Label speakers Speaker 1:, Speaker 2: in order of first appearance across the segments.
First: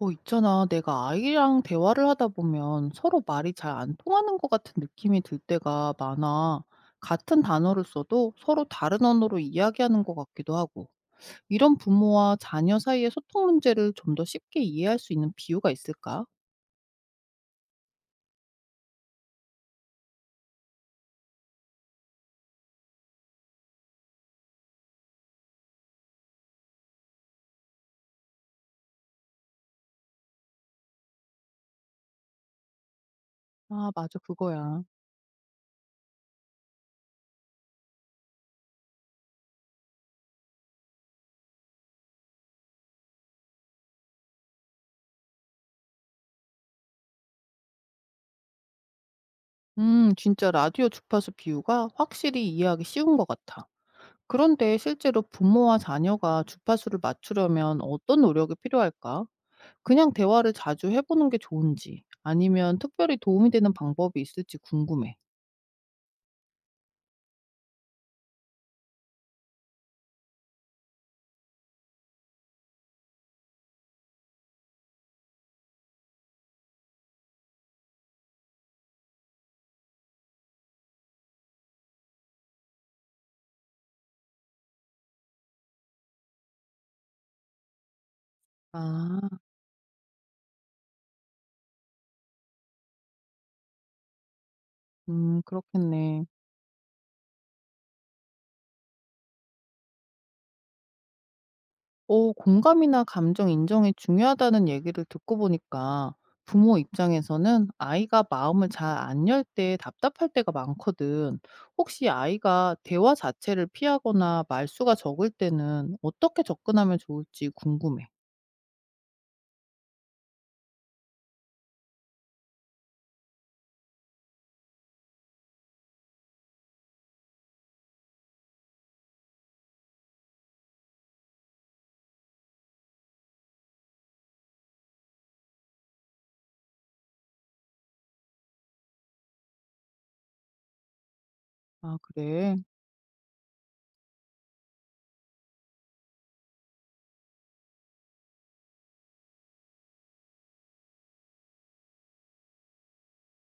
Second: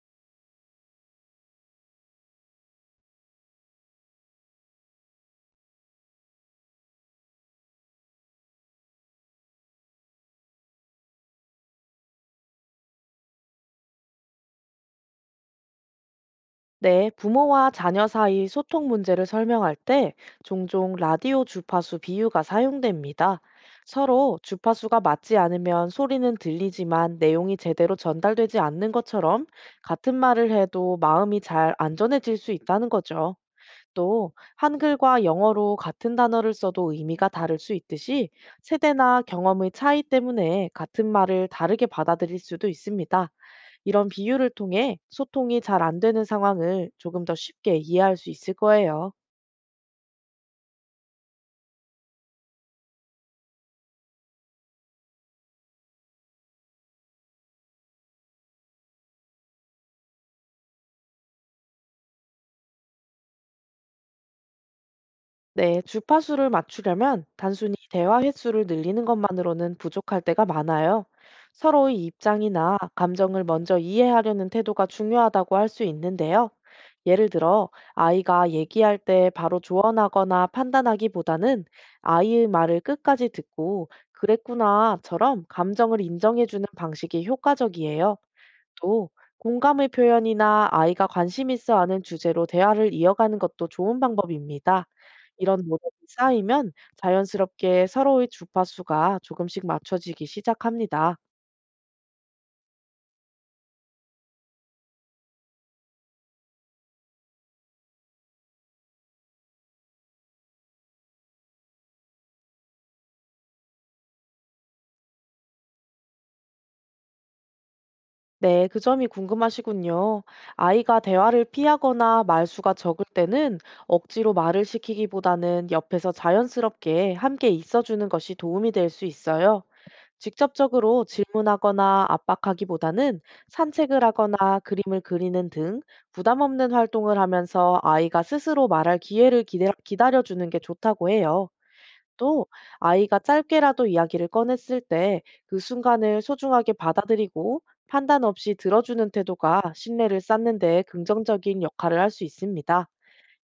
Speaker 1: 있잖아. 내가 아이랑 대화를 하다 보면 서로 말이 잘 안 통하는 것 같은 느낌이 들 때가 많아. 같은 단어를 써도 서로 다른 언어로 이야기하는 것 같기도 하고. 이런 부모와 자녀 사이의 소통 문제를 좀 더 쉽게 이해할 수 있는 비유가 있을까?
Speaker 2: 네, 부모와 자녀 사이 소통 문제를 설명할 때 종종 라디오 주파수 비유가 사용됩니다. 서로 주파수가 맞지 않으면 소리는 들리지만 내용이 제대로 전달되지 않는 것처럼 같은 말을 해도 마음이 잘 안전해질 수 있다는 거죠.
Speaker 1: 아, 맞아.
Speaker 2: 또
Speaker 1: 그거야.
Speaker 2: 한글과 영어로 같은 단어를 써도 의미가 다를 수 있듯이 세대나 경험의 차이 때문에 같은 말을 다르게 받아들일 수도 있습니다. 이런 비유를 통해 소통이 잘 안 되는 상황을 조금 더 쉽게 이해할 수 있을 거예요.
Speaker 1: 진짜 라디오 주파수 비유가 확실히 이해하기 쉬운 것 같아. 그런데 실제로 부모와 자녀가 주파수를 맞추려면 어떤 노력이 필요할까? 그냥 대화를 자주 해 보는 게 좋은지 아니면 특별히 도움이 되는 방법이 있을지 궁금해.
Speaker 2: 네, 주파수를 맞추려면 단순히 대화 횟수를 늘리는 것만으로는 부족할 때가 많아요. 서로의 입장이나 감정을 먼저 이해하려는 태도가 중요하다고 할 수 있는데요. 예를 들어, 아이가 얘기할 때 바로 조언하거나 판단하기보다는 아이의 말을 끝까지 듣고, 그랬구나처럼 감정을 인정해주는 방식이 효과적이에요. 또
Speaker 1: 아.
Speaker 2: 공감의 표현이나 아이가 관심 있어 하는 주제로 대화를 이어가는 것도 좋은 방법입니다. 이런 노력이
Speaker 1: 그렇겠네.
Speaker 2: 쌓이면 자연스럽게 서로의 주파수가 조금씩 맞춰지기 시작합니다.
Speaker 1: 공감이나 감정 인정이 중요하다는 얘기를 듣고 보니까 부모 입장에서는 아이가 마음을 잘 안 열 때 답답할 때가 많거든. 혹시 아이가 대화 자체를 피하거나 말수가 적을 때는 어떻게 접근하면 좋을지 궁금해.
Speaker 2: 네, 그 점이 궁금하시군요. 아이가 대화를 피하거나 말수가 적을 때는 억지로 말을 시키기보다는 옆에서 자연스럽게 함께 있어주는 것이 도움이 될 수 있어요. 직접적으로 질문하거나 압박하기보다는 산책을 하거나 그림을 그리는 등 부담 없는 활동을 하면서 아이가 스스로 말할 기회를 기다려주는 게 좋다고 해요.
Speaker 1: 아,
Speaker 2: 또
Speaker 1: 그래.
Speaker 2: 아이가 짧게라도 이야기를 꺼냈을 때 그 순간을 소중하게 받아들이고 판단 없이 들어주는 태도가 신뢰를 쌓는 데 긍정적인 역할을 할 수 있습니다.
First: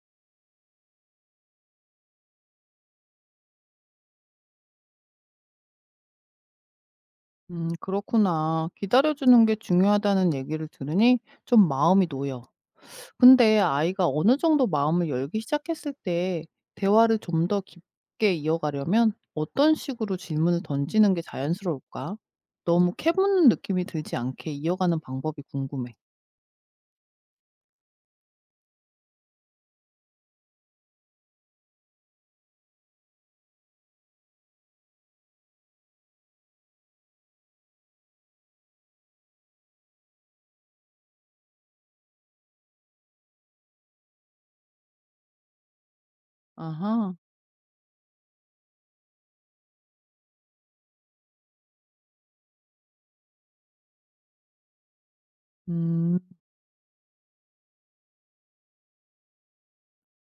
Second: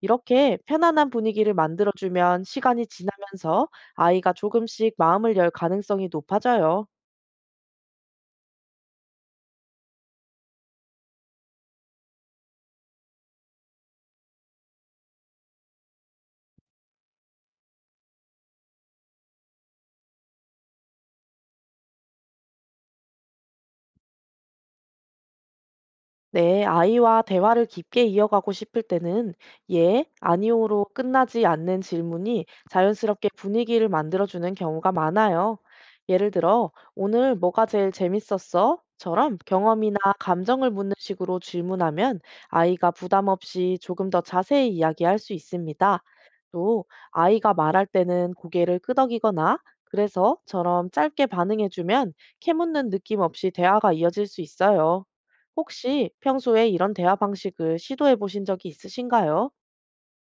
Speaker 2: 이렇게 편안한 분위기를 만들어주면 시간이 지나면서 아이가 조금씩 마음을 열 가능성이 높아져요.
Speaker 1: 그렇구나. 기다려주는 게 중요하다는 얘기를 들으니 좀 마음이 놓여. 근데 아이가 어느 정도 마음을 열기 시작했을 때 대화를 좀 더 깊게 이어가려면 어떤 식으로 질문을 던지는 게 자연스러울까? 너무 캐묻는 느낌이 들지 않게 이어가는 방법이 궁금해.
Speaker 2: 네, 아이와 대화를 깊게 이어가고 싶을 때는 예, 아니오로 끝나지 않는 질문이 자연스럽게 분위기를 만들어주는 경우가 많아요. 예를 들어, "오늘 뭐가 제일 재밌었어?" 처럼 경험이나 감정을 묻는 식으로 질문하면 아이가 부담 없이 조금 더 자세히 이야기할 수 있습니다. 또,
Speaker 1: 아하.
Speaker 2: 아이가 말할 때는 고개를 끄덕이거나 그래서처럼 짧게 반응해주면 캐묻는 느낌 없이 대화가 이어질 수 있어요. 혹시
Speaker 1: 음.
Speaker 2: 평소에 이런 대화 방식을 시도해 보신 적이 있으신가요?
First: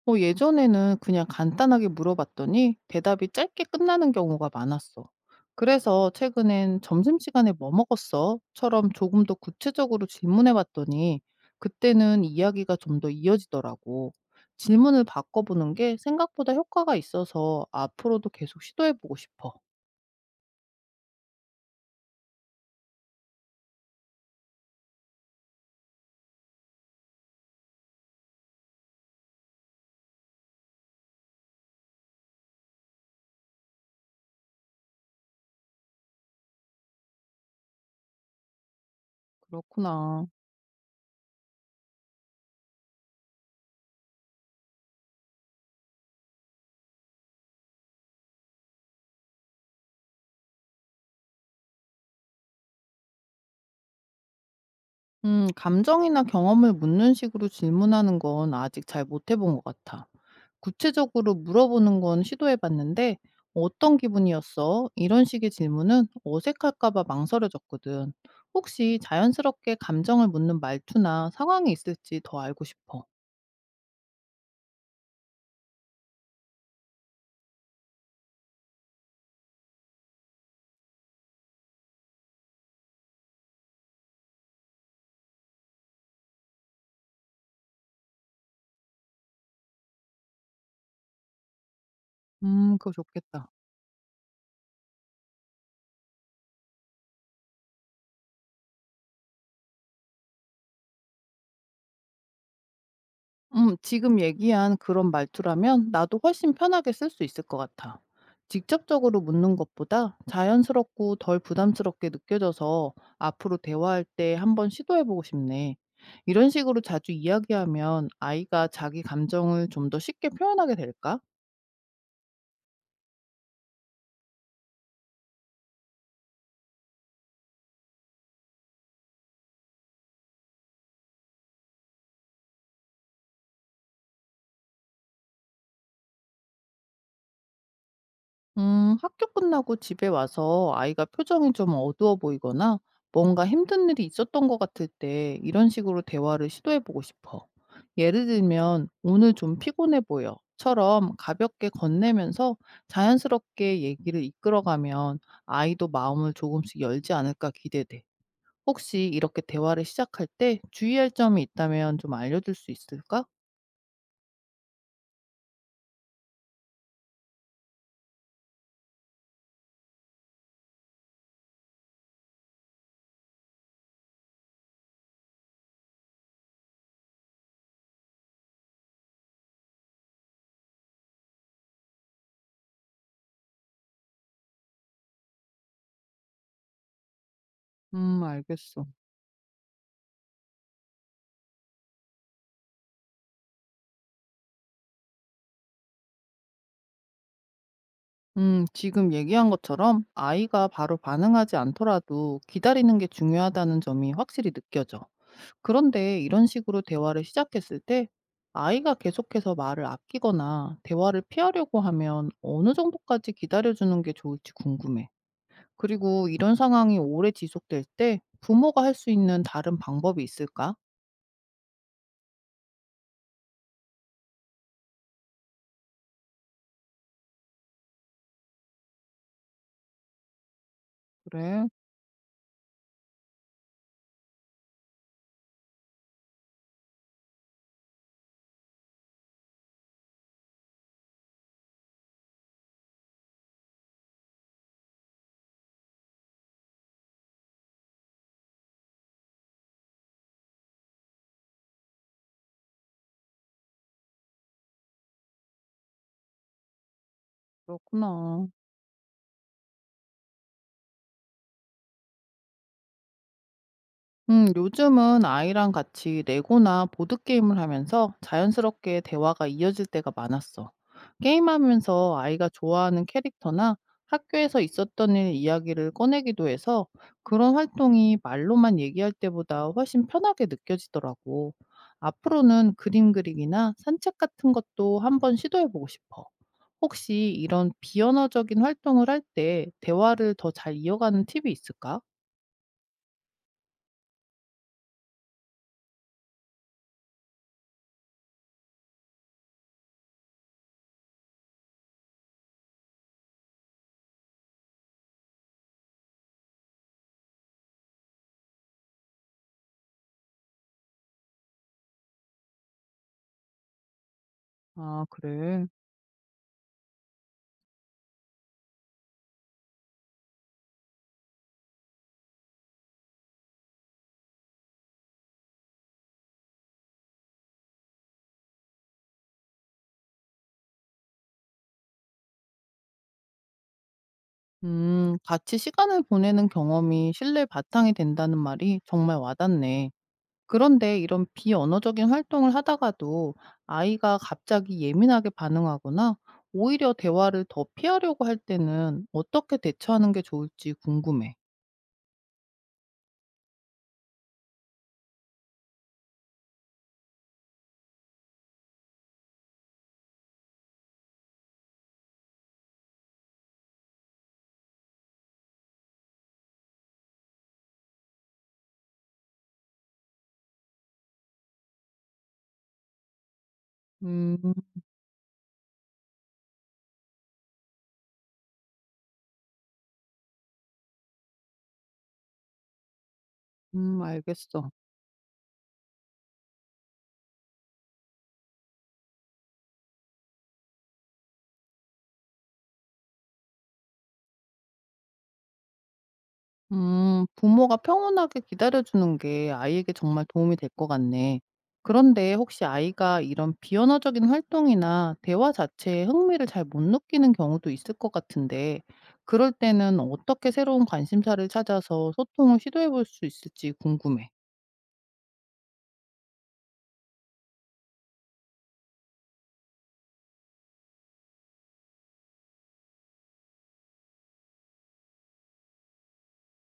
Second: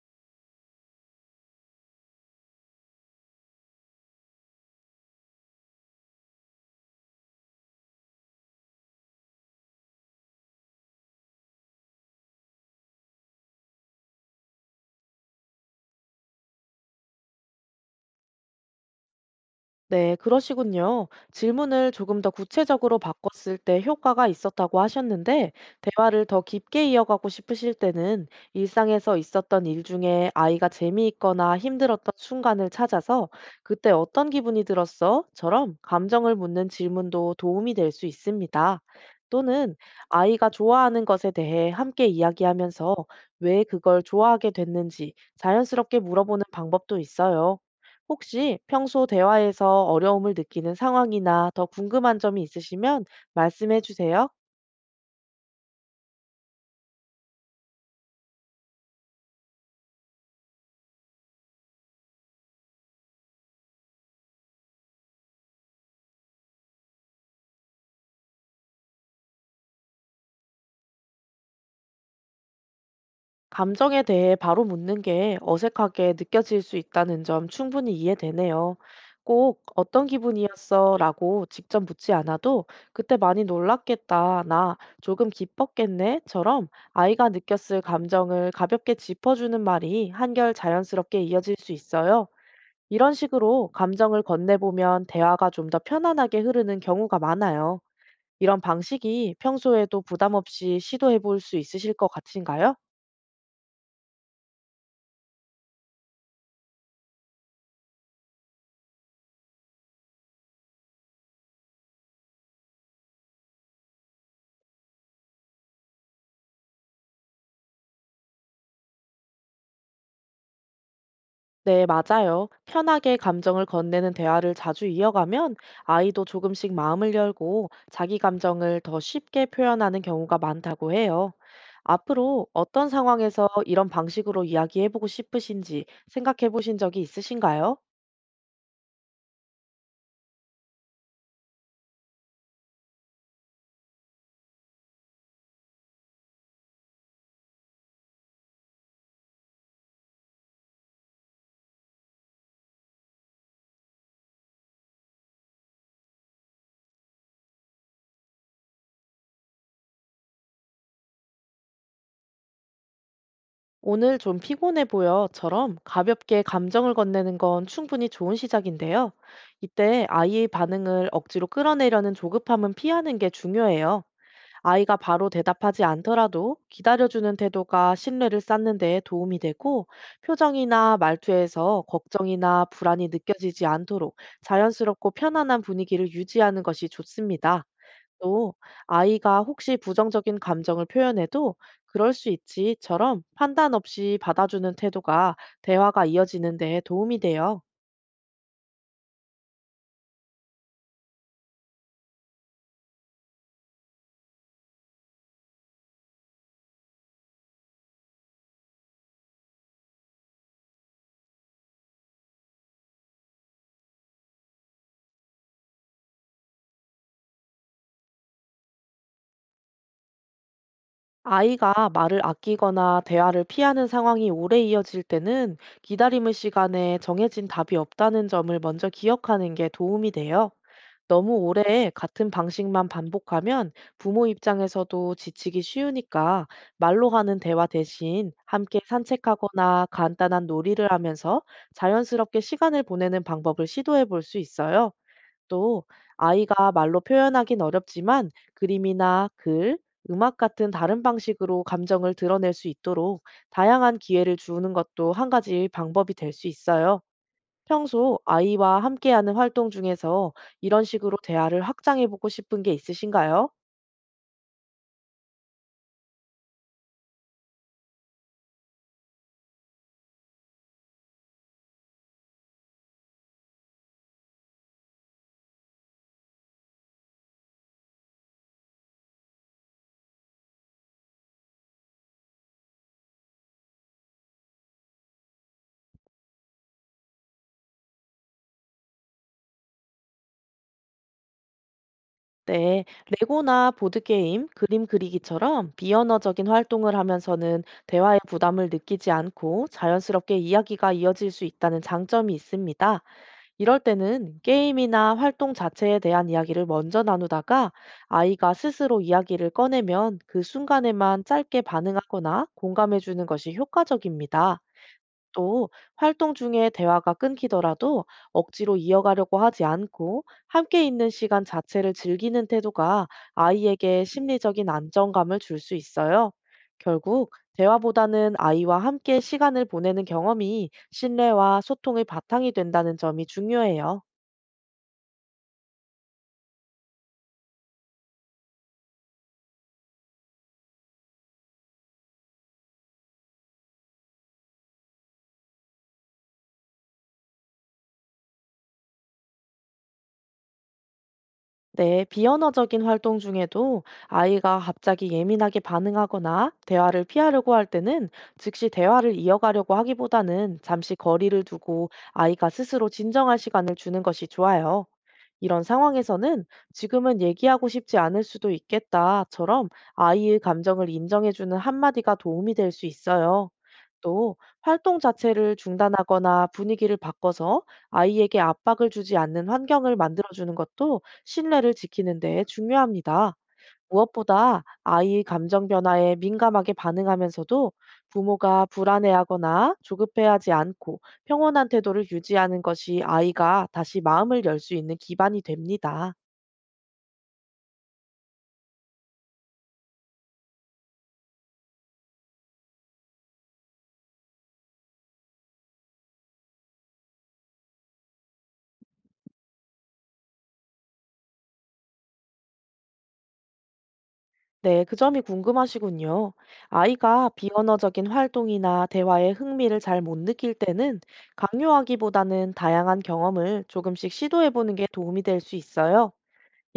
Speaker 1: 예전에는 그냥 간단하게 물어봤더니 대답이 짧게 끝나는 경우가 많았어. 그래서 최근엔 점심시간에 뭐 먹었어? 처럼 조금 더 구체적으로 질문해봤더니 그때는 이야기가 좀 더 이어지더라고. 질문을 바꿔보는 게 생각보다 효과가 있어서 앞으로도 계속 시도해보고 싶어.
Speaker 2: 네, 그러시군요. 질문을 조금 더 구체적으로 바꿨을 때 효과가 있었다고 하셨는데, 대화를 더 깊게 이어가고 싶으실 때는 일상에서 있었던 일 중에 아이가 재미있거나 힘들었던 순간을 찾아서 "그때 어떤 기분이 들었어?" 처럼 감정을 묻는 질문도 도움이 될 수 있습니다. 또는
Speaker 1: 그렇구나.
Speaker 2: 아이가 좋아하는 것에 대해 함께 이야기하면서 왜 그걸 좋아하게 됐는지 자연스럽게 물어보는 방법도 있어요. 혹시 평소 대화에서 어려움을 느끼는 상황이나 더 궁금한 점이 있으시면 말씀해 주세요.
Speaker 1: 감정이나 경험을 묻는 식으로 질문하는 건 아직 잘 못해본 것 같아. 구체적으로 물어보는 건 시도해 봤는데 "어떤 기분이었어?" 이런 식의 질문은 어색할까 봐 망설여졌거든. 혹시 자연스럽게 감정을 묻는 말투나 상황이 있을지 더 알고 싶어.
Speaker 2: 감정에 대해 바로 묻는 게 어색하게 느껴질 수 있다는 점 충분히 이해되네요. 꼭 "어떤 기분이었어? 라고 직접 묻지 않아도 "그때 많이 놀랐겠다", "나 조금 기뻤겠네?" 처럼 아이가 느꼈을 감정을 가볍게 짚어주는 말이 한결 자연스럽게 이어질 수 있어요.
Speaker 1: 그거
Speaker 2: 이런
Speaker 1: 좋겠다.
Speaker 2: 식으로 감정을 건네보면 대화가 좀 더 편안하게 흐르는 경우가 많아요. 이런 방식이 평소에도 부담 없이 시도해 볼 수 있으실 것 같으신가요?
Speaker 1: 지금 얘기한 그런 말투라면 나도 훨씬 편하게 쓸 수 있을 것 같아. 직접적으로 묻는 것보다 자연스럽고 덜 부담스럽게 느껴져서 앞으로 대화할 때 한번 시도해보고 싶네. 이런 식으로 자주 이야기하면 아이가 자기 감정을 좀 더 쉽게 표현하게 될까?
Speaker 2: 네, 맞아요. 편하게 감정을 건네는 대화를 자주 이어가면 아이도 조금씩 마음을 열고 자기 감정을 더 쉽게 표현하는 경우가 많다고 해요. 앞으로 어떤 상황에서 이런 방식으로 이야기해 보고 싶으신지 생각해 보신 적이 있으신가요?
Speaker 1: 학교 끝나고 집에 와서 아이가 표정이 좀 어두워 보이거나 뭔가 힘든 일이 있었던 것 같을 때 이런 식으로 대화를 시도해 보고 싶어. 예를 들면, 오늘 좀 피곤해 보여. 처럼 가볍게 건네면서 자연스럽게 얘기를 이끌어가면 아이도 마음을 조금씩 열지 않을까 기대돼. 혹시 이렇게 대화를 시작할 때 주의할 점이 있다면 좀 알려줄 수 있을까?
Speaker 2: "오늘 좀 피곤해 보여."처럼 가볍게 감정을 건네는 건 충분히 좋은 시작인데요. 이때 아이의 반응을 억지로 끌어내려는 조급함은 피하는 게 중요해요. 아이가 바로 대답하지 않더라도 기다려주는 태도가 신뢰를 쌓는 데 도움이 되고, 표정이나 말투에서 걱정이나 불안이 느껴지지 않도록 자연스럽고 편안한 분위기를 유지하는 것이 좋습니다. 또
Speaker 1: 알겠어.
Speaker 2: 아이가 혹시 부정적인 감정을 표현해도 그럴 수 있지처럼 판단 없이 받아주는 태도가 대화가 이어지는 데 도움이 돼요.
Speaker 1: 지금 얘기한 것처럼 아이가 바로 반응하지 않더라도 기다리는 게 중요하다는 점이 확실히 느껴져. 그런데 이런 식으로 대화를 시작했을 때 아이가 계속해서 말을 아끼거나 대화를 피하려고 하면 어느 정도까지 기다려주는 게 좋을지 궁금해. 그리고 이런 상황이 오래 지속될 때 부모가 할 수 있는 다른 방법이 있을까?
Speaker 2: 아이가 말을 아끼거나 대화를 피하는 상황이 오래 이어질 때는 기다림의 시간에 정해진 답이 없다는 점을 먼저 기억하는 게 도움이 돼요. 너무
Speaker 1: 그래,
Speaker 2: 오래 같은 방식만 반복하면 부모 입장에서도 지치기 쉬우니까 말로 하는 대화 대신 함께 산책하거나 간단한 놀이를 하면서 자연스럽게 시간을 보내는 방법을 시도해 볼 수 있어요. 또 아이가 말로 표현하긴 어렵지만 그림이나 글, 음악 같은 다른 방식으로 감정을 드러낼 수 있도록 다양한 기회를 주는 것도 한 가지 방법이 될 수 있어요. 평소
Speaker 1: 그렇구나.
Speaker 2: 아이와 함께하는 활동 중에서 이런 식으로 대화를 확장해 보고 싶은 게 있으신가요?
Speaker 1: 요즘은 아이랑 같이 레고나 보드게임을 하면서 자연스럽게 대화가 이어질 때가 많았어. 게임하면서 아이가 좋아하는 캐릭터나 학교에서 있었던 일 이야기를 꺼내기도 해서 그런 활동이 말로만 얘기할 때보다 훨씬 편하게 느껴지더라고. 앞으로는 그림 그리기나 산책 같은 것도 한번 시도해보고 싶어. 혹시 이런 비언어적인 활동을 할 때 대화를 더 잘 이어가는 팁이 있을까?
Speaker 2: 네, 레고나 보드게임, 그림 그리기처럼 비언어적인 활동을 하면서는 대화의 부담을 느끼지 않고 자연스럽게 이야기가 이어질 수 있다는 장점이 있습니다. 이럴 때는 게임이나 활동 자체에 대한 이야기를 먼저 나누다가 아이가 스스로 이야기를 꺼내면 그 순간에만 짧게 반응하거나 공감해주는 것이 효과적입니다.
Speaker 1: 아, 그래.
Speaker 2: 또 활동 중에 대화가 끊기더라도 억지로 이어가려고 하지 않고 함께 있는 시간 자체를 즐기는 태도가 아이에게 심리적인 안정감을 줄 수 있어요. 결국 대화보다는 아이와 함께 시간을 보내는 경험이 신뢰와 소통의 바탕이 된다는 점이 중요해요.
Speaker 1: 같이 시간을 보내는 경험이 신뢰 바탕이 된다는 말이 정말 와닿네. 그런데 이런 비언어적인 활동을 하다가도 아이가 갑자기 예민하게 반응하거나 오히려 대화를 더 피하려고 할 때는 어떻게 대처하는 게 좋을지 궁금해.
Speaker 2: 네, 비언어적인 활동 중에도 아이가 갑자기 예민하게 반응하거나 대화를 피하려고 할 때는 즉시 대화를 이어가려고 하기보다는 잠시 거리를 두고 아이가 스스로 진정할 시간을 주는 것이 좋아요. 이런 상황에서는 "지금은 얘기하고 싶지 않을 수도 있겠다처럼 아이의 감정을 인정해주는 한마디가 도움이 될 수 있어요. 또
Speaker 1: 음,
Speaker 2: 활동 자체를 중단하거나 분위기를 바꿔서 아이에게 압박을 주지 않는 환경을 만들어주는 것도 신뢰를 지키는 데 중요합니다. 무엇보다
Speaker 1: 알겠어.
Speaker 2: 아이의 감정 변화에 민감하게 반응하면서도 부모가 불안해하거나 조급해하지 않고 평온한 태도를 유지하는 것이 아이가 다시 마음을 열 수 있는 기반이 됩니다.
Speaker 1: 부모가 평온하게 기다려주는 게 아이에게 정말 도움이 될 것 같네. 그런데 혹시 아이가 이런 비언어적인 활동이나 대화 자체에 흥미를 잘 못 느끼는 경우도 있을 것 같은데, 그럴 때는 어떻게 새로운 관심사를 찾아서 소통을 시도해 볼 수 있을지 궁금해.
Speaker 2: 네, 그 점이 궁금하시군요. 아이가 비언어적인 활동이나 대화에 흥미를 잘 못 느낄 때는 강요하기보다는 다양한 경험을 조금씩 시도해 보는 게 도움이 될 수 있어요.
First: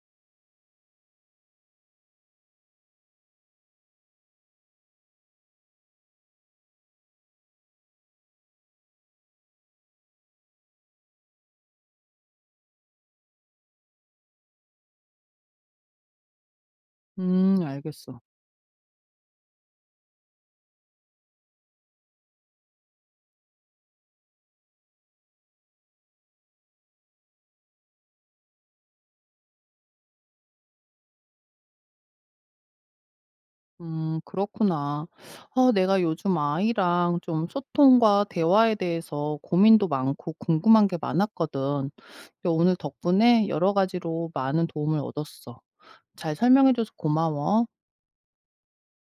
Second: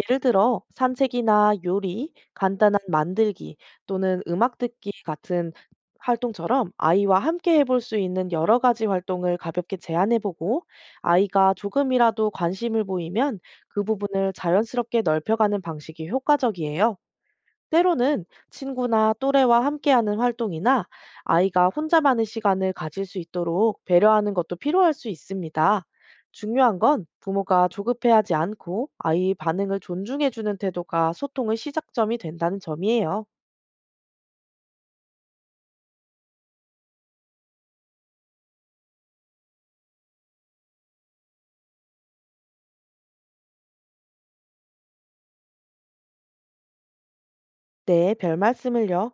Speaker 2: 예를 들어 산책이나 요리, 간단한 만들기 또는 음악 듣기 같은 활동처럼 아이와 함께 해볼 수 있는 여러 가지 활동을 가볍게 제안해보고 아이가 조금이라도 관심을 보이면 그 부분을 자연스럽게 넓혀가는 방식이 효과적이에요.
Speaker 1: 알겠어.
Speaker 2: 때로는 친구나 또래와 함께하는 활동이나 아이가 혼자만의 시간을 가질 수 있도록 배려하는 것도 필요할 수 있습니다. 중요한 건 부모가 조급해하지 않고 아이의 반응을 존중해주는 태도가 소통의 시작점이 된다는 점이에요.
Speaker 1: 그렇구나. 내가 요즘 아이랑 좀 소통과 대화에 대해서 고민도 많고 궁금한 게 많았거든. 근데 오늘 덕분에 여러 가지로 많은 도움을 얻었어. 잘 설명해줘서 고마워.
Speaker 2: 네, 별 말씀을요.